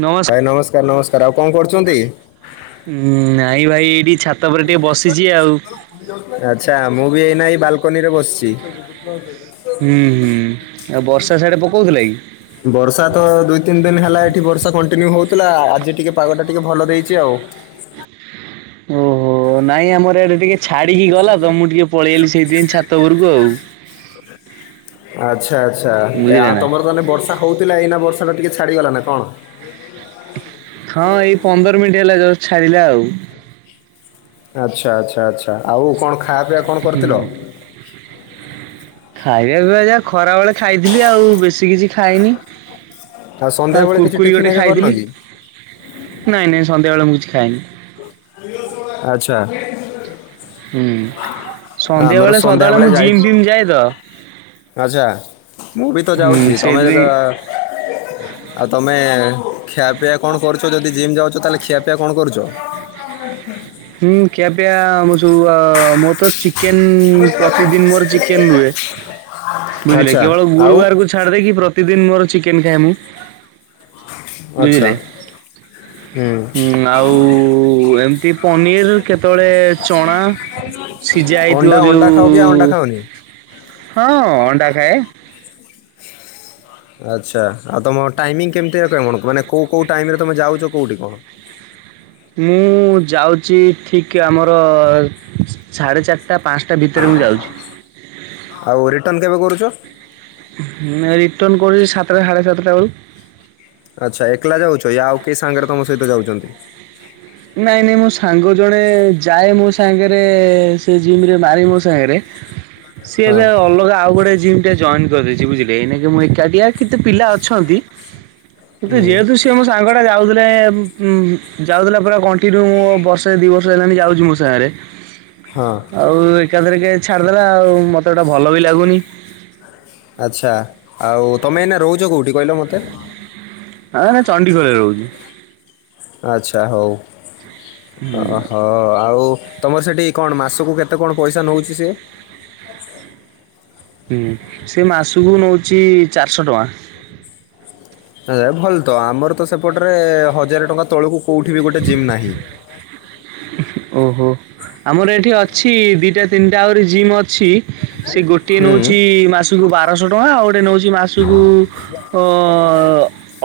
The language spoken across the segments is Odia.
ନମସ୍ ଭାଇ ନମସ୍କାର ନମସ୍କାର ଆଉ କଣ କରୁଛନ୍ତି? ଉ ନାଇଁ ଭାଇ ଏଇଠି ଛାତ ଉପ ଟିକେ ବସିଛି ଆଉ। ଆଛା ମୁଁ ବି ଏଇନା ଏ ବାଲକୁନି ରେ ବସିଛି। ହୁଁ ହୁଁ ଆଉ ବର୍ଷା ସାଡେ ପକଉଥିଲା କି? ବର୍ଷା ତ ଦୁଇ ତିନି ଦିନ ହେଲା ଏଠି ବର୍ଷା କଣ୍ଟିନ୍ୟୁ ହଉଥିଲା ଆଜି ଟିକେ ପାଗ ଟା ଟିକେ ଭଲ ଦେଇଛି ଆଉ। ଓହୋ ନାଇଁ ଆମର ଏଡେ ଟିକେ ଛାଡିକି ଗଲା ତ ମୁଁ ଟିକେ ପଳେଇଗଲି ସେଇଥିପାଇଁ ଛାତ ଉପରକୁ ଆଉ। ଆଚ୍ଛା ଆଚ୍ଛା ଆ ବୁଝିଲେ ନା ତମର ମାନେ ବର୍ଷା ହଉଥିଲା ଏଇନା ବର୍ଷା ଛାଡ଼ିଗଲା ନା କଣ? ହଁ ଏଇ ପନ୍ଦର ମିନିଟ୍ ହେଲା ଜଷ୍ଟ ଛାଡ଼ିଲା ଆଉ। ଆଚ୍ଛା ଆଚ୍ଛା ଆଚ୍ଛା ଆଉ କଣ ଖାୟା ପିଇବା କଣ ହୁଁ କରିଥିଲ? ଖାଇବା ପିଇବା ଜା ଖରାବେଳେ ଖାଇଥିଲି ଆଉ ବେଶୀ କିଛି ଖାଇନି। ଆଉ ସନ୍ଧ୍ୟାବେଳେ କିଛି କୁୁରକୁରି ଟିଫିନ୍ ଗୋଟେ ଏକା କରିନ ଖାଇଥିଲି କି ନାଇଁ ନାଇଁ ସନ୍ଧ୍ୟା ବେଳେ ମୁଁ କିଛି ଖାଇନି। ଆଚ୍ଛା। ହୁଁ ଆମର ସନ୍ଧ୍ୟାବେଳେ ସନ୍ଧ୍ୟା ସଦାବେଳେ ମୁଁ ବେଳେ ଯାଇ ଜିମ୍ ଫିମ୍ ଯାଏ ତ ଆଚ୍ଛା ମୁଁ ବି ତ ହୁଁ ଯାଉଛି ତମେ ସେଇଥିପାଇଁ ଯେତେବେଳେ ଆ ଆଉ ତମେ ଖିଆପିଇଆ କଣ କରୁଛ ଯଦି ଜିମ୍ ଯାଉଛ ତାହେଲେ ଖିଆପିଆ କଣ କରୁଛ? [unintelligible] ହୁଁ ଖିଆ ପିଆ ଆମର ସବୁ ମୋ ତ ଚି କେନ୍ ପ୍ରତିଦିନ ମୋର ଚିକେନ ହୁଏ ବୁଝିଲେ କି, ଆଚ୍ଛା କେବଳ ଆଉ ଗୁରୁବାର କୁ ଛାଡ ଦେଇକି ପ୍ରତିଦିନ ମୋର ଚିକେନ ଖାଏ ମୁଁ। ଆଚ୍ଛା ବୁଝିଲେ, ହୁଁ ଉଁ ଆଉ ଏମତି ପନିର୍ କେତେବେଳେ ଚଣା ସିଝା ଅଣ୍ଡା ହେଇଥିବ ଅଣ୍ଡା ଖାଅ କି ଆଉ ଅଣ୍ଡା ଯୋଉ ଖାଅନି ହଁ ଅଣ୍ଡା ଖାଏ। ଆଚ୍ଛା ଆଉ ତମ ଟାଇମିଙ୍ଗ କେମିତି ଆ କ କଣ ମାନେ କୋଉ କୋଉ ଟାଇମରେ ତମେ ଯାଉଛ କୋଉଠି କଣ? ମୁଁ ଯାଉଛି ଠିକ ଆମର ସାଢ଼େ ଚାରିଟ ଟା ପାଞ୍ଚଟା ଭିତରେ ମୁଁ ଯାଉଛି। ଆଉ ରିଟର୍ନ କେବେ କରୁଛ? ରିଟର୍ଣ କରଛିି ସାତଟା ସାଢ଼େ ସାତଟା ବେଳକୁ। ଆଚ୍ଛା ଏକଲା ଯାଉଛ ୟା ଆଉ କେହି ସାଙ୍ଗରେ ତମ ସହିତ ଯାଉଛନ୍ତି? ନାଇଁ ନାଇଁ ମୋ ସାଙ୍ଗ ଜଣେ ଯାଏ ମୋ ସାଙ୍ଗରେ ସେ ଜିମ ରେ ମାରି ମୋ ସାଙ୍ଗରେ। ସିଏ ହଁ ଏବେ ଆଉ ଅଲଗା ଆଉ ଗୋଟେ ଜିମ୍ ଟେ ଜଏନ୍ କରିଛି ବୁଝିଲେ ଏ ନକେ ମୁଁ ଏକାଟିଆ। କେତେ ପିଲା ଅଛନ୍ତି କିନ୍ତୁ ହୁଁ ଯେହେତୁ ସେ ମୋ ସାଙ୍ଗ ଟା ଯାଉଥିଲେ ଉଁ ଯାଉଥିଲେ ପୁରା କଣ୍ଟିନ୍ୟୁ ମୁ ବର୍ଷେ ଦି ବର୍ଷ। [inaudible] ଯାଉଛି ମୋ ସାଙ୍ଗରେ ହଁ ଆଉ ଏକାଥରେକେ। ଛାଡ଼ିଦେଲା ଆଉ ମୋତେ ଏଟା ଭଲ ବି ଲାଗୁନି। ଆଚ୍ଛା ଆଉ ତମେ ଏନା ରହୁଛ କେଉଠି କହିଲ ମୋତେ। ନାଇଁ ନାଇଁ ଚଣ୍ଡିଖୋଲ ରେ ରହୁଛି। ଆଚ୍ଛା ହଉ ହୁଁ ଅହ ଆଉ। ତମର ସେଠି କଣ ମାସକୁ କେତେ କଣ ପଇସା ନଉଚି ସିଏ। ହୁଁ ସେ ମାସକୁ ନଉଛି ଚାରିଶହ ଟଙ୍କା। ଭଲ ତ ଆମର ତ ସେପଟରେ ହଜାର ଟଙ୍କା ତଳକୁ କୋଉଠି ବି ଗୋଟେ ଜିମ୍ ନାହିଁ। ଓହୋ ଆମର ଏଠି ଅଛି ଦିଟା ତିନିଟା ଆହୁରି ଜିମ୍ ଅଛି। ସେ ଗୋଟିଏ ହୁଁ ନଉଛି ମାସକୁ ବାରଶହ ଟଙ୍କା ଆଉ ଗୋଟେ ନଉଛି ମାସକୁ ତ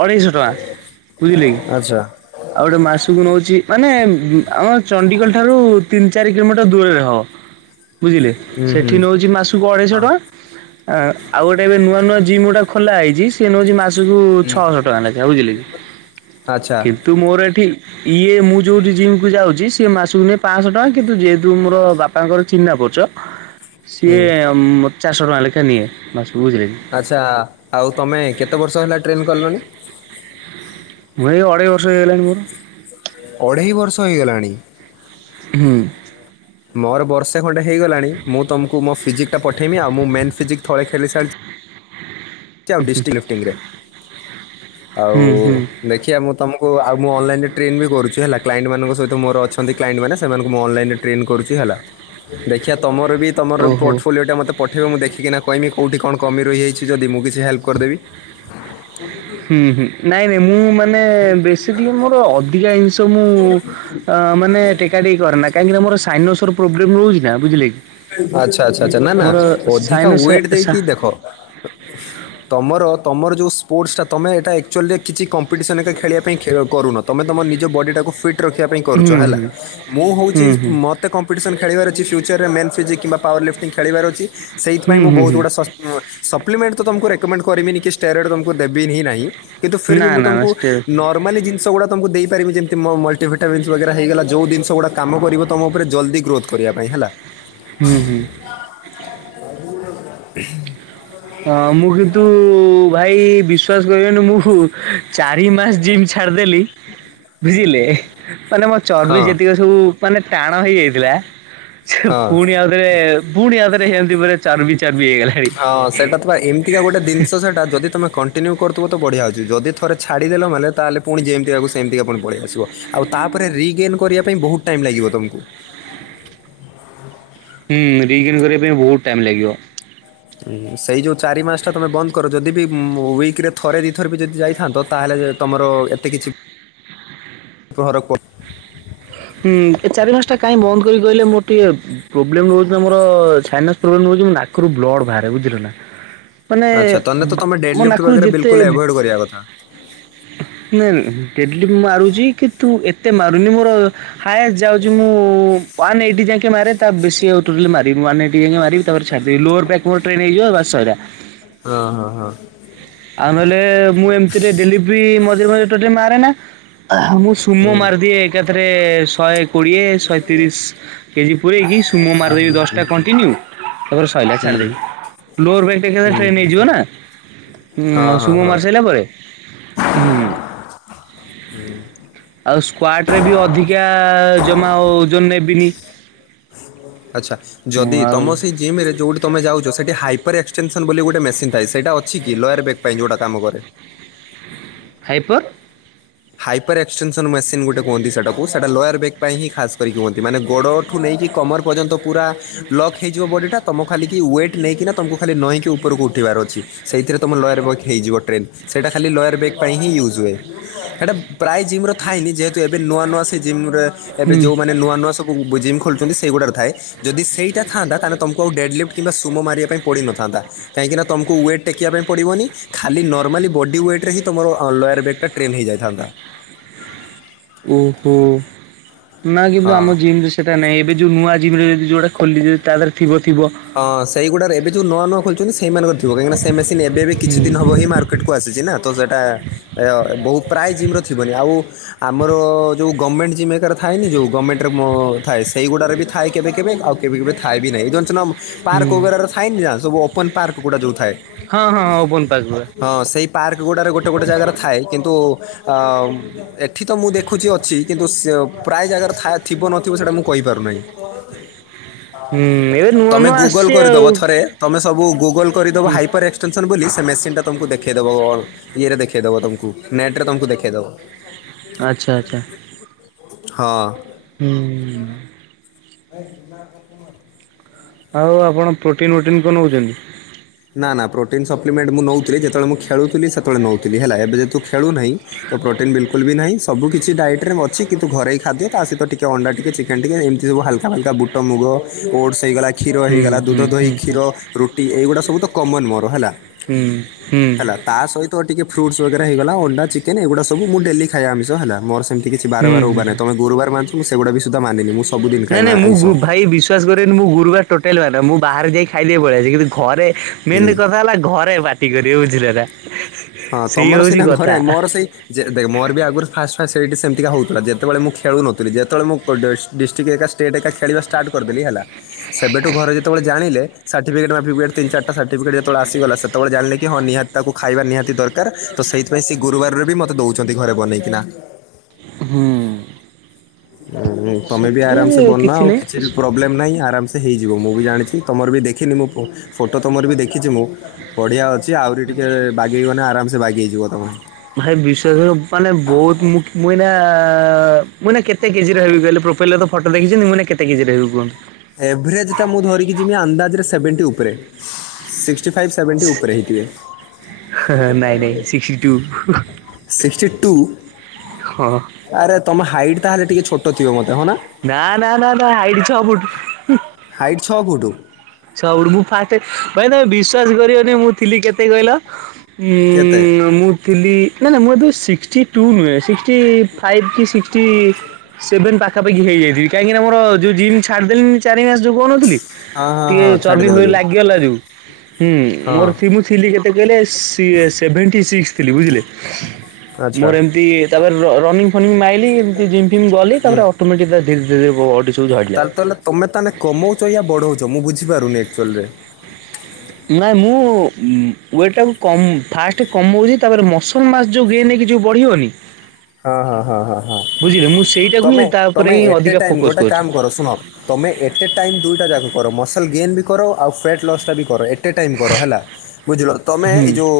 ଅଢ଼େଇଶହ ଟଙ୍କା। ବୁଝିଲେ କି ଆଚ୍ଛା। ଆଉ ଗୋଟେ ମାସକୁ ନଉଛି ମାନେ ଆମର ଚଣ୍ଡିଖୋଲ ଠାରୁ ତିନି ଚାରି କିଲୋମିଟର ଦୂରରେ ହବ। ବୁଝିଲେ ହୁଁ ହୁଁ ସେଠି ନେଉଛି ମାସକୁ ହଁ ଅଢେଇଶହ ଟଙ୍କା। ଆ ଆଉ ଗୋଟେ ଏବେ ନୂଆ ନୂଆ ଜିମ୍ ଗୋଟା ଖୋଲା ହେଇଛି। ସେ ନଉଛି ମାସକୁୁ ଛଅଶହ ଟଙ୍କା ଲେଖା ବୁଝିଲେ କି ଆଚ୍ଛା କିନ୍ତୁ ମୋର ଏଠି। ଇଏ ମୁଁ ଯୋଉ ଯି ସିଏ ମାସକୁ ନିଏ ପାଂଶ ଟଙ୍କା କିନ୍ତୁ ଯେହେତୁ ମୋର ବାପାଙ୍କର ଚିହ୍ନା ପରିଚୟ। ହୁଁ ସିଏ ଚାରିଶହ ଟଙ୍କା ଲେଖା ନିଏ ମାସକୁ ବୁଝିଲେ କି। ଆଚ୍ଛା ଆଉ ତମେ କେତେ ବର୍ଷ ହେଲା ଟ୍ରେନ୍ କଲଣି। ମୁଁ ଏଇ ଅଢେଇ ବର୍ଷ ହେଇଗଲାଣି ମୋର। ଅଢେଇ ବର୍ଷ ହେଇଗଲାଣି। ହୁଁ। ମୋର ବର୍ଷେ ଖଣ୍ଡେ ହେଇଗଲାଣି ମୁଁ ତମକୁ ମୋ ଫିଜିକ୍ ପଠେଇମି ଆଉଁ ମୁଁ ମେନ୍ ଫିଜିକ୍ ଥରେ ଖେଳି ସାରିଛି। ଅଛି ଆଉ ଡିଷ୍ଟିଙ୍ଗି ଲିପ୍ଟିଙ୍ଗି ରେ ଆଉ। ହୁଁ ହୁଁ ଦେଖିବା ମୁଁ ତମକୁ ଆଉ ମୁଁ ଅନଲାଇନରେ ଟ୍ରେନ୍ ବି କରୁଛି ହେଲା କ୍ଲାଇଣ୍ଟ ମାନଙ୍କ ସହିତ ମୋର ଅଛନ୍ତି କ୍ଲାଇଣ୍ଟ ମାନ ସେମାନଙ୍କୁ ମୁଁ ଅନଲାଇନରେ। ଟ୍ରେନ୍ କରୁଛି ହେଲା ଦେଖିବା ତମର। ମେଁବି ତମର ଓହୋ। ପୋର୍ଟଫୋଲିଓ ଟ ମତେ ପଠେଇ ମୁଁ ଦେଖି କିନା କହିବି କୋଉଠି କଣ କମି ରହିଯାଇଛି ଯଦ ମୁ କିଛି କିଛି ହେଲ୍ପ କରିଦେବି। ହୁଁ ହୁଁ ନାଇଁ ନାଇଁ ମୁଁ ମେ ମାନେ ବେସ୍କିଲି ମୋର ଅଧିକା ଜିନିଷ ମୁଁ ମାନେ ଟେକା ଟେକି କରେ ନା କହିଁକିନା ଆମ ସାଇନୋସର ପ୍ରୋବ୍ଲେମ୍ ରହୁଛି ନା ବୁଝିଲେ କି। ଆଚ୍ଛା ଆଚ୍ଛା ଆଚ୍ଛା ନା ନା ମୋର ଅଧିକା ସାଇନସ୍ ୱେଟ ସା ଦେଇକି ଦେଖ ତୁମର ତମର ସ୍ପୋର୍ଟ୍ସ ତମେ ଏଇଟା ଆକ୍ଚୁଲିରେ କିଛି କମ୍ପିଟିସନ୍ ଏକା ଖେଳିବା ପାଇଁ କରୁନ। ତମେ ତମ ନିଜ ବଡିଟାକୁ ଫଟ୍। ରିଖିବା ପାଇଁ କରୁଛ ହୁଁ ହେଲା ହୁଁ ମୁଁ ହୁଁ ହଉଛି ହୁଁ ମତେ କମ୍ପିଟିସନ ଖେଳିବାର ଅଛି ଫିୟୁଚର ରେ ମେ ପିଜିଙ୍ଗି କିବା ପାୱାର୍ ଲି୍ଟିଙ୍ଗ ଖେଳିବାର ଅଛି ସେଇଥିାଇଁ ହୁଁ ମୁ ହୁଁ ବହୁ ହୁଁ। ଗୁଡ଼ା ସ ହଁ ସପ୍ଲିମେଣ୍ଟ ତମକୁ ରେକମେଣ୍ଡ କରିବେନି କି ଷ୍ଟେରୋଡ଼ ତମକୁ ଦେବିନିଁ ନାହିଁ। କିନ୍ତୁ ନା ଫିରବୀ ମୁଁ ନା ନା ତମକୁ ଷ୍ଟେ ନର୍ମାଲି ଜିନିଷ ଗୁଡା ତମକୁ ଦେଇି ପାରିବି ଯେମତି ମଲ୍ଟିଭିଟାମିସ ବଗେରା ଯୋଉ ଜିନିଷ ଗୁଡା କାମ କରିବ ତମ ଉପରେ ଜଲଦି ଗ୍ରୋଥ କରିବା ପାଇଁ ହେଲା। ହୁଁ ହୁଁ। [unintelligible] ହଁ ମୁଁ କିନ୍ତୁ ଭାଇ ବିଶ୍ଵାସ କରିବନି ମୁଁ ଚାରି ମାସ ଜିମ ଚା ଛାଡି ଦେଲି। ବୁଝିଲେ ମାନେ ମୋ ହଁ ଚର୍ବି ଯେତିକି ସବୁ ମାନେ ଟାଣ ହେଇଯାଇଥିଲା। ସେ ହଁ ପୁଣି ଆଉଥରେ ପୁଣି ଆଉଥରେ ହେମିତି ଆଉଥରେ ଚାରବି ଚାରବି ହେଇଗଲା। ହଁ ସେଇଟା ତ ଏମିତିକା ଗୋଟେ ଜିନିଷ ସେଟା ଯଦି ତମେ କଣ୍ କଣ୍ଟିନ୍ୟଉ ତ ବଢ଼ିଆ ଅଛି ଯଦି ଥରେ ଛାଡ଼ିଦେଲ ମାନା ତାହଲେ ପୁଣି ଯେମିତିକାକୁ ସେମିତି ପୁଣି ପଳେଇ ଆସିବ। ଆଉ ତାପରେ ରିଗେନ୍ କରିବା ପାଇଁ ବହୁତ ଟାଇମ ଲାଗିବ ତମକୁ। ହୁଁ [unintelligible] କରିବା ପାଇଁ ବହୁତ ଟାଇମ ଲାଗିବ। ସେଇ ଯୋଉ ଚାରି ମାସ ଟା ତମେ ବନ୍ଦ କର ଯଦି ବି ୱିକ ରେ ଥରେ ଦିଥରେ ବି ଯଦି ଯାଇଥାନ୍ତ। ତାହେଲେ ତମର ଏତେ କିଛି ଘର କୋ ହୁଁ ଏ ଚାରି ମାସ ଟା କାହିଁ ବନ୍ଦ କରି କହିଲେ ମୋର ଟିକେ ପ୍ରୋବ୍ଲେମ ରହୁଛି ମୋର [unintelligible] ପ୍ରୋବ୍ଲେମ୍ ହେଉଛି ମୋ ନାକରୁ ବ୍ଲଡ଼୍ ବାହାରେ ବୁଝିଲ ନା। ମାନେ ଆଚ୍ଛା ତମେ ତ ତମ ମୋ ଡେଲି ନାକରୁ [unintelligible] ଯେତେ ବିଲକୁଲଆଭଏଡ କରିବା କଥା। ନାଇଁ ନାଇଁ ଡେଲି ମୁଁ ମାରୁଛି କିନ୍ତୁ ଏତେ ମାରୁନି ମୋର। ହାଏ ଯାଉଛି ମୁଁ ୱାନ୍ ଏଇଟି ଜାକେ ମାରେ ତା ବେଶୀ ଆଉ ଟୋଟଲ [unintelligible] ମାରିବି ତାପରେ ଛାଡିଦେବୀ [unintelligible] ନେଇଯିବ ବସ୍ ସଇଲା। ହଁ ହଁ ହଁ। ଆଉ ନହେଲେ ମୁଁ ଏମିତିରେ ଡେଲି ବି ମଝିରେ ମଝିରେ ଟୋଟାଲ୍ ମାରେନା। ମୁଁ ସୁମ ହୁଁ ମାରିଦିଏ ଏକାଥରେ ଶହେ କୋଡ଼ିଏ ଶହେ ତିରିଶ। କେଜି ପୁରଇକି ସୁୁଙ୍ଗ ମାରିଦେବି ଦଶଟା କଣ୍ଟିନ୍ୟୁ ତାପରେ ସଇଲା ହୁଁ ଛାଡିଦେବି। ଲୋର ହୁଁ ହୁଁ, [unintelligible] ନେଇଯିବ ହୁଁ। ନା। ହୁଁ ହଁ ଆଉ ହଁ ଶୁମ ମାରି ହଁ। ସାରିଲା ପରେ ହୁଁ। ହୁଁ। ଆଉ ସ୍କ୍ୱଟ୍ ରେ ବି ଅଧିକା ଜମା ଓଜନ ନେବିନି। ଆଛା ମୁଁ ଯଦି ଆଉ ତମ ସେଇ ଜିମେ ଯେଉଁଠି ତୁମେ ଯଉଛ ସେଇଠି ହାଇପର ଏକ୍ସଟେନସନ୍ ବୋଲି ଗୋଟେ ମେସିନ୍ ଥାଏ ସେଇଟା ଅଛି କି ଲୋୟାର୍ ବେଗ୍ ପାଇଁ ଯୋଉଁଟା କାମକରେ। ହାଇପର୍। ହାଇପର୍ ଏକ୍ସଟେସନନ୍ ମେସିନ୍ ଗୋଟେ କୁହନ୍ତି ସେଟାକୁ ସେଇଟା ଲୋୟାର୍ ବେକ୍ ପାଇଁହିଁ ଖାସ୍ କରିକ କୁହନ୍ତି ମାନେ ଗୋଡ଼ ଠୁ ନେଇକି କମର୍ ପର୍ଯ୍ୟନ୍ତ ପୁରା ଲକ୍ ହେଇଯିବ ବଡି ଟା ତମ ଖାଲିକି ୱେଟ୍ ନେଇକିନା ତମକୁ ଖାଲି ନହିଁକି ଉପରକୁ ଉଠେଇବାର ଅଛି ସେଇଥିରେ ତମ ଲୟାର ବେଗ୍ ହୋଇଯିବ ଟ୍ରେନ୍ ସେଇଟା ଖାଲି ଲୟାର ବେଗ୍ ପାଇଁ ହି ୟୁଜ୍ ହୁଏ। ସେଟା ପ୍ରାୟ ଜିମ୍ ରେ ଥାଏନି ଯେହେତୁ ଏବେ ନୂଆ ନୂଆ ସେ ଜିମ ରେ ଏବେ ହୁଁ ଯଉମାନେ ନୂଆ ନୂଆ ସବୁ। ଜୀମ ଖୋଲୁଛନ୍ତି ସେଇଗୁଡ଼ାକ ରେ ଥାଏ ଯଦି ସେଇଟା ଥାନ୍ତା ତାହେଲେ ତମକୁ କେଉଁ ଡେଡ଼୍ଲିଫ୍ କିମ୍ବା ସୁମ ମିବା ପାଇଁ ପଡ଼ିନଥାନ୍ତା। କାହିଁକି ନା ତମକୁ ୱେଟ୍ ଟେକିବା ପାଇଁ ପଡ଼ନି ଖାଲି ନର୍ମାଲି ବଡି ୱେଟ ରେ ହି ତମର ଲୋୟାର ବଗ ଟା ଟ୍ରେନ୍ ହେଇଯାଏ। ଥା ନ୍ତା। ଓହୋ ନା କିନ୍ତୁ ହଁ। ଆମ ଜିମ୍ ରେ ସେଇଟା ନାଁ ଏବେ ଯେଉଁ ନୂଆ ଯିମରେ ଯିଏ ଯଉଁଟା ଖୋଲି ଥିବ ତା ଦେହରେ ଥିବଥିବ। ହଁ ସେଇଗୁଡ଼ାରେ ଏବେ ଯୋଉ ନୂଆ ନୂଆ ଖୋଲିଛନ୍ତି ସେଇମାନଙ୍କର ଥିବ କାହିକିନା ସେ ମେସିନ ଏବେ ବି ହୁଁ କିଛି ଦିନ ହବହି ମାର୍କେଟକୁ କୁ ଆସିଛି ନା ତ ସେଇଟା ବହୁତ ପ୍ରାଏ ଜିମ୍ର ଥିବନି ଆଉ ଆମର ଯଉ ଗଭର୍ଣ୍ଣମେଣ୍ଟ ଜିମ ହେରିକା ରେ ଥାଏନି ଯୋଉ ଗଭର୍ଣ୍ଣମେଣ୍ଟ ରେ ଥାଏ ସେଇଗୁଡାରେ ବି ଥାଏ କେବେ କେବେ ଆଉ କେବେ କେବେ ଥାଏ ବି ନାହିଁ ଜାଣିଛନା ହୁଁ ପାର୍କଓଗାରରେ ଥାଏନି ଯା ସବୁ ଓପନ ପାର୍କ ଗୁଡ଼ା ଯେଉଁଥାଏ। ହଁ ହଁ ଓପନ୍ ପାର୍କ ଗୂରା ହଁ ସେଇ ପାର୍କ ଗୁଡ଼ାରେ ଗୋଟେ ଗୋଟେ ଜାଗାରେ ଥାଏ କିନ୍ତୁ ଏଠି ତ ମୁଁ ଦେଖୁଛି ଅଛି। କିନ୍ତୁ ସେ ପ୍ରାୟ ଜାଗାରେ ଥିବ ନଥିବ ସେଇଟା ମୁଁ କହିପାରୁନାହିଁ। ହୁଁ ଏବେ ନୂଆ ତମେ ନୂଆ ଗୁଗଲ ଆସିଚି ଆଉ କରିଦବ ଥରେ ତମେ ସବୁ ଗୁଗଲ କରିଦବ ହୁଁ ହାଇପର ଏ ଏସନ୍ ବୋଲି ସେ ମେସିନ୍ ଟା ତମକୁ ଦେଖେଇଦବ ଇଏରେ ଦେଖେଇଦବ ତମକୁ ନେଟ ରେ ତମକୁ ଦେଖେଇଦବ। ଆଚ୍ଛା ଆଚ୍ଛା। ହଁ। ହୁଁ। [inaudible] ଆଉ ଆପଣ ପ୍ରୋଟିନ୍ ପ୍ରୋଟିନ୍ କଣ ନଉଛନ୍ତି? ନା ନା ପ୍ରୋଟିନ୍ ସପ୍ଲିମେଣ୍ଟ ମୁଁ ନଉଥିଲି ଯେତେବେଳେ ମୁଁ ଖେଳୁଥିଲି ସେତେବେଳେ ନଉଥିଲି ହେଲା ଏବେ ଜେହେତୁ ଖେଳୁନାହିଁ। ତ ପ୍ରୋଟିନ୍ ବିଲ୍ କୁଲ୍ ବି ନାହିଁ ସବୁ କିଛି ଡାଇଟ ରେ ଅଛି କିନ୍ତୁ ଘରୋଇ ଖାଦ୍ୟ ତା ସହିତ ଟିକେ ଅଣ୍ଡା ଟିକେ ଚି କେନ୍ ଟିକେ ଏମିତି ସବୁ ହାଲକା ଫାଲକା ବୁଟ ମୁଗ ଓଟ୍ସ ହେଇଗଲା। କ୍ଷୀର ହୁଁ ହେଇଗଲା ଦୁଧ ହୁଁ ଦହି ହୁଁ ହୁଁ କ୍ଷୀର ରୁଟି ଏଇଗୁଡ଼ା ସବୁ। ତ କମନ ମୋର ହେଲା ହୁଁ ହୁଁ ହୁଁ ହେଲା। ତା ସହିତ ଟିକେ ଫ୍ରୁଟ୍ସ ବଗେରା ହେଇଗଲା ଅଣ୍ଡା ଚିକେନ ଏଗୁଡା ସବୁଁ ମୁଁ ଡେଲି ଖାଇବା ଆମିଷ ହେଲା ମୋର ସେମିତ୍ କିଛି କିଛି ବାର ହୁଁ ବାଡ୍ ହୁଁ। ଉଗା ନଇଁ ତମେ ଗୁରୁବାର ମାନୁଛ ମୁଁ ସେଗୁାଡା ବି ସୁଧା ମାନିନି ମୁଁ ସବୁଦିନ ଖାଏ ନାଇଁ ମା ନାଇ ମୁଁ ଆଇଁଷ ଭୁ ଭାଇ ବିସ୍ ବିଶ୍ୱାସ କରିବେନି ମୁଁ ଗୁରୁବାର ଟୋଟାଲ ବାରେନା ମୁଁ ବାହାରେ ଯାଇ ଖାଇଦେଇକି ପଳେଇଆସେ କିନ୍ତୁ ଘରେ ମେନ ହୁଁ କଥା ହେଲା ଘରେ ପାଟି କରିବେ ବୁଝିଲେ ନାଁ ହଁ ସେଇ ତମର ହଉଚି ସିନା ଘରେ କଥା। ମୋର ସେଇ ଯେ ଦେଖ ମୋର ବି ଆଗରୁ ଫାଷ୍ଟ ଫାଷ୍ଟ ସେଇଠି ସେମତିକା ହଉଥିଲା ଯେତେବେଳେ ମୁଁ ଖେଳୁନଥିଲି ଯେତେବେଳେ ମୁଁ ଡିଷ୍ଟ୍ରିକ୍ଟ ଏକା ଏକା ଖେଳିବା ଷ୍ଟାର୍ଟ କରିଦେଲି ହେଲା ସେବେଠୁ ଘରେ ଯେତେବେଳେ ଜାିଣିଲେ ସାର୍ଟିଫିକେଟ୍ ଫାଟିପିକେଟ ତିନି ଚାରି ତ ସଟିଫିକେଟ ଯେତେବେଳେ ଆସିଗଲା ସେତେବେଳେ ଜାଣିଲେ କି ହଁ ନିହାତି ତାକୁ ଖାଇବା ନିହାତି ଦରକାର ତ ସେଇଥି ବେସି ଗୁରୁବାରରେ ବି ମୋତେ ଦେଉଛନ୍ତି ଘରେ ବନେଇକିନା। ହୁଁ। ଓ ତମେ ବି ସେଥିରେ ଆରାମସେ ବନ ଆଉ ନାହିଁ କିଛି ପ୍ରୋବ୍ଲେମ୍ ନାହିଁ ଆରାମସେ ହେଇଯିବ ମୁଁ ବି ଜାଣିଛି ତୁମର ବି ଦେଖିନି ମୁଁ ଫଟୋ ତୁମର ବି ଦେଖିଛି ମୁଁ ବଢିଆ ଅଛି ଆହୁରି ଟିକେ ବାଗେଇଗନେ ଆରାମସେ ବାଗେଇଯିବ ତମେ। ଭାଇ ବିଶ୍ୱାସ କରିବ ମାନେ ବହୁତ ମୁ ଏଇନା ମୁ ଏଇନ କେତ୍ କେତେ କେଜିର ହେବି କହିଲେ ପ୍ରୋଫାଇଲ୍ ରେ ତ ଫଟୋ ଦେଖଛନ୍ତି ମୁଁ ଏଇନା କେତ କେଜିର ହେବି କୁହନ୍ତୁ। ଏଭରେଜଟା ମୁଁ ଧରିକି ଯିବି ଅନ୍ଦାଜରେ ସେଭେଣ୍ଟି ଉପରେ ସିକ୍ସି ସିକ୍ଟି ଫାଇଭ୍ ସେଭେଣ୍ଟି ଉପରେ ହେଇଥିବେ। ନାଇଁ ନାଇଁ ସିକ୍ସଟି ଟୁ ସିକ୍ସଟି ଟୁ ହଁ। ଆରେ ତମ ହାଇଟ୍ ତାହେଲେ ଟିକେ ଛୋଟ ଥିବ ମୋତେ ହ ନା। ନା ନା ନା ନା ହାଇଟ୍ ଛ ଫୁଟ୍। ହାଇଟ୍ ଛଅ ଫୁଟ। ଛ ଫୁଟ ମୁଁ ଫାଷ୍ଟ୍ ଭାଇ ତମେ ବିଶ୍ଵାସ କରିବେନି ମୁଁ ଥିଲି କେତେ କହିଲ। କେତେ ଉଁ ମୁଁ ଥିଲି ନା ନା ମୁଁ ଏବେ ସିକ୍ସୀ ଟୁ ନୁହେଁ ସିକ୍ସି ଟି ଫାଇଭ କି ସିକ୍ସିଟି ସେଭେନ ପାଖ ପାଖାପଖି ହେଇଯାଇଥିବି କହିଁକି ନା ମୋର ଯୋଉ ଜିମ୍ ଛାଡ଼ିଦେଲିନି ଚାରି ମାସ ଯୋଉ କହୁନଥିଲି ହ [inaudible] ଟିକେ ଚର୍ବି ଫର୍ବି ଲାଗିଗଲା ରୁ ହୁଁ ହଁ ମୋର ଥି ମୁ ଥିଲି କେତେ କହିଲେ ସି ସେଭେଣ୍ଟି ସିକ୍ସ ଥିଲି ବୁଝିଲେ। ଆଚ୍ଛା ମୋର ଏମିତି ତାପରେ ରନିଙ୍ଗ ଫନିଂ ମାଇଲି ଏମତି ଜିମ୍ ଫିମ୍ ଗଲି ତାପରେ ଅଟୋମେଟିକ ଧୀରେ ଧୀରେ ବଡି ସବୁ ଝଡ଼ିଲା। ତାଲେ ତଲେ ତମେ ତାହେଲେ କମଉଛ ୟା ବଢୋଉଛ ମୁଁ ବୁଝିପାରୁନି ଆକଚୁଏଲରେ। ନା ମୁଁ ୱେଟ ଟାକୁ କମ ଫାଷ୍ଟ କମଉଛି ତାପରେ ମସ ପ୍ରଥମ ମାସ ଯୋଉ ଗେନ୍ ନେଇକ ଯୋଉ ବଢ଼ିବନି। [inaudible] ହଁ ହଁ ହଁ ହଁ ହଁ ମୁଁ ସେଇଟାକୁ ହିଁ ତମେ ତାପରେ ତମେ ହିଁ ଏଟ ଅଧିକା ଟାଇମ ଫୋକସ୍ ଗୋଟେ କରୁଛି। କାମ କର ଶୁଣ। ତମେ ଏଟ୍ ଏ ଟାଇମ ଦୁଇଟା ଯା କର ମସଲ ଗେନ୍ ବି କର ଆଉ ୱେଟ୍ ଲସ୍ ଟା ବି କର। ଗୋଟେ ଟାଇମ କର ହେଲା ବୁଝିଲ ତମେ ହୁଁ ଏଇ ଯୋଉ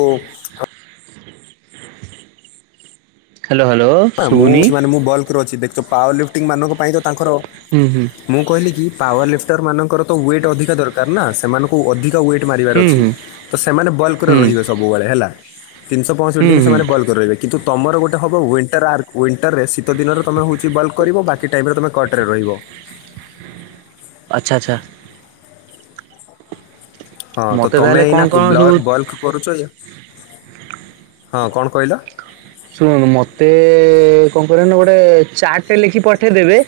ହ୍ୟାଲୋ ହ୍ୟାଲୋ। ନା ମୁଁ ଶୁଭୁନି ମାନେ ମୁଁ ବଲକ ର ଅଛି ଦେଖଛ ପାୱାର ଲିଫ୍ଟିଂ ମାନଙ୍କ ପାଇଁ ତ ତାଙ୍କର ହୁଁ ହୁଁ ମୁଁ କହିଲି କି ପାୱାର ଲିଫ୍ଟର ମାନଙ୍କର ତ ୱେଟ୍ ଅଧିକା ଦରକାର ନା ସେମାନଙ୍କୁ ଅଧିକ ୱେଟ୍ ମାରିବାର ହୁଁ ଅଛି ହୁଁ ତ ସେମାନେ ବଲ୍କରେ ହୁଁ ରହିବେ ସବୁବେଳେ ହେଲା, ତିନିଶହ ପଂଷଠି ହୁଁ ଦିନ ହୁଁ ସେମାନେ ବଲ୍କରେ ରହିବେ କିନ୍ତୁ ତମର ଗୋଟେ ହବ ୱିଣ୍ଟର୍ ଆର୍, ୱିଣ୍ଟରରେ ଶୀତ ଦିନରେ ତମେ ହଉଛି ବଲ୍କ କରିବ ବାକି ଟାଇମ ରେ ତମେ କଟରେ ରହିବ। ଆଚ୍ଛା ଆଚ୍ଛା। ହଁ ତ ମତେ ତମେ ତାହେଲେ କଣ ଏଇନା କଣ ସବୁ ବ୍ଲର୍କ ବଲ୍କ କରୁଛ। ହଁ କଣ କହିଲ? ଶୁଣନ୍ତୁ ମତେ କଣ କରିବେ ନା ଗୋଟେ ଚାର୍ଟଟେ ଲେଖି ପଠେଇଦେବେ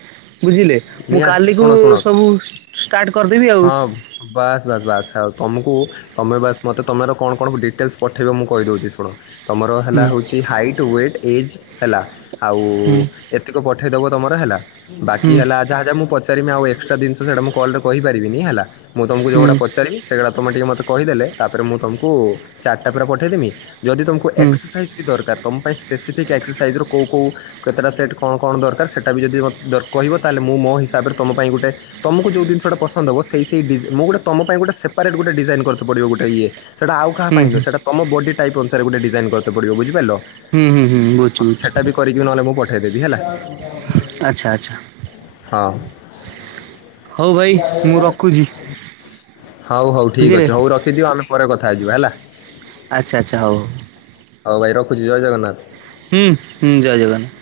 ବୁଝିଲେ ମୁଁ ନିହାତି କାଲିକୁୁ ଶୁଣ ଶୁଣ ସବୁ ସ ଷ୍ଟାର୍ଟ କରିଦେବି ଆଉ ହଁ ବାସ୍ ବାସ୍ ବାସ୍ ଆଉ ତମୁକୁ ତମେ ବାସ ମତେ ତମର କଣ କଣ ଡିଟେଲସ୍ ପଠେଇବ ମୁଁ କହିଦଉଛି ଶୁଣ ତମର ହେଲା ହୁଁ ହେଉଛି ହାଇଟ୍ ୱେଟ୍ ଏଜ୍ ହେଲା। ଆଉ, ହୁଁ ଏତିକି ପଠେଇଦବ ତମର ହେଲା ବାକି ହୁଁ ହେଲା, ଯାହା ଯହା ମୁଁ ପଚାରି ଆଉ ଏକ୍ସଟ୍ରା ଜିନିଷ ସେଇଟା ମୁଁ କଲରେ କହିପାରିବି। ହେଲା ମୁଁ ତମକୁ ହୁଁ ଯୋଉଟା ପଚାରିବି ସେ ସେଗୁଡ଼ା ତୁମେ ଟିକିଏ ମୋତେ କହିଦେଲେ, ତାପରେ ମୁଁ ତମକୁ ଚାଟ ପୁରା ପଠାଇଦେମି। ଯଦି ତୁମକୁ ହୁଁ ଏକ୍ସରସାଇଜ୍ ଦରକାର ତମ ପାଇଁ ସ୍ପେସିଫିକ୍କ୍ସରସଜ୍ର କଉ କେଉ କେତେଟା ସେଟ୍ କଣ କଣ ଦରକାର, ସେଟା ବି ଯଦି ମତେ ଦରକାର କହିବ ତାହେଲେ। ମୁଁ ମୋ ହିସାବରେ ତମ ପାଇଁ ଗୋଟେ ତମକୁ ଯେଉଁ ଜିନିଟା ପସନ୍ଦ ହେବ ସେଇ ସେହି ଡିଜ ମୁଁ ଗୋଟେ ତମ ପାଇଁ ଗୋଟେ ସେପାରେଟ ଗୋଟେ ଡିଜାଇନ କରି ପଡିବୋଟେ ଇ ସେଇଟ ଆଉ କାହା ହୁଁ ପାଇଁ ହୁଁ ସେଟ ତମ ବଡି ଟାଇପ ଅନୁସାରେ ଗଟେ ଡିାଇନ କରି ପିବ ବୁଝିପାରିଲ। ହୁଁ ହୁଁ ହୁଁ ବୁଛୁ ସେଟା ବୁଝଛୁ। ବି କରିକି ନହେଲେ ମୁଁ ପଠାଇଦେବି ହେଲା। ଆଚ୍ଛା ଆଚ୍ଛା ହଁ ହଉ ଭାଇ ମୁଁ ରଖୁଛି ହଉ ହଉ ଠିକ୍ ବୁଝିଲେ ଅଛି ହଉ ରଖିଦିଅ। ଆମେ ପରେ କଥା ହେଇଯିବା ହେଲା। ଆଚ୍ଛା ଆଚ୍ଛା, ହଉ ହଉ ହଉ ଭାଇ ରଖୁଛି, ଜୟ ଜଗନ୍ନାଥ। ହୁଁ ହୁଁ ଜୟ ଜଗାନ୍ନାଥ।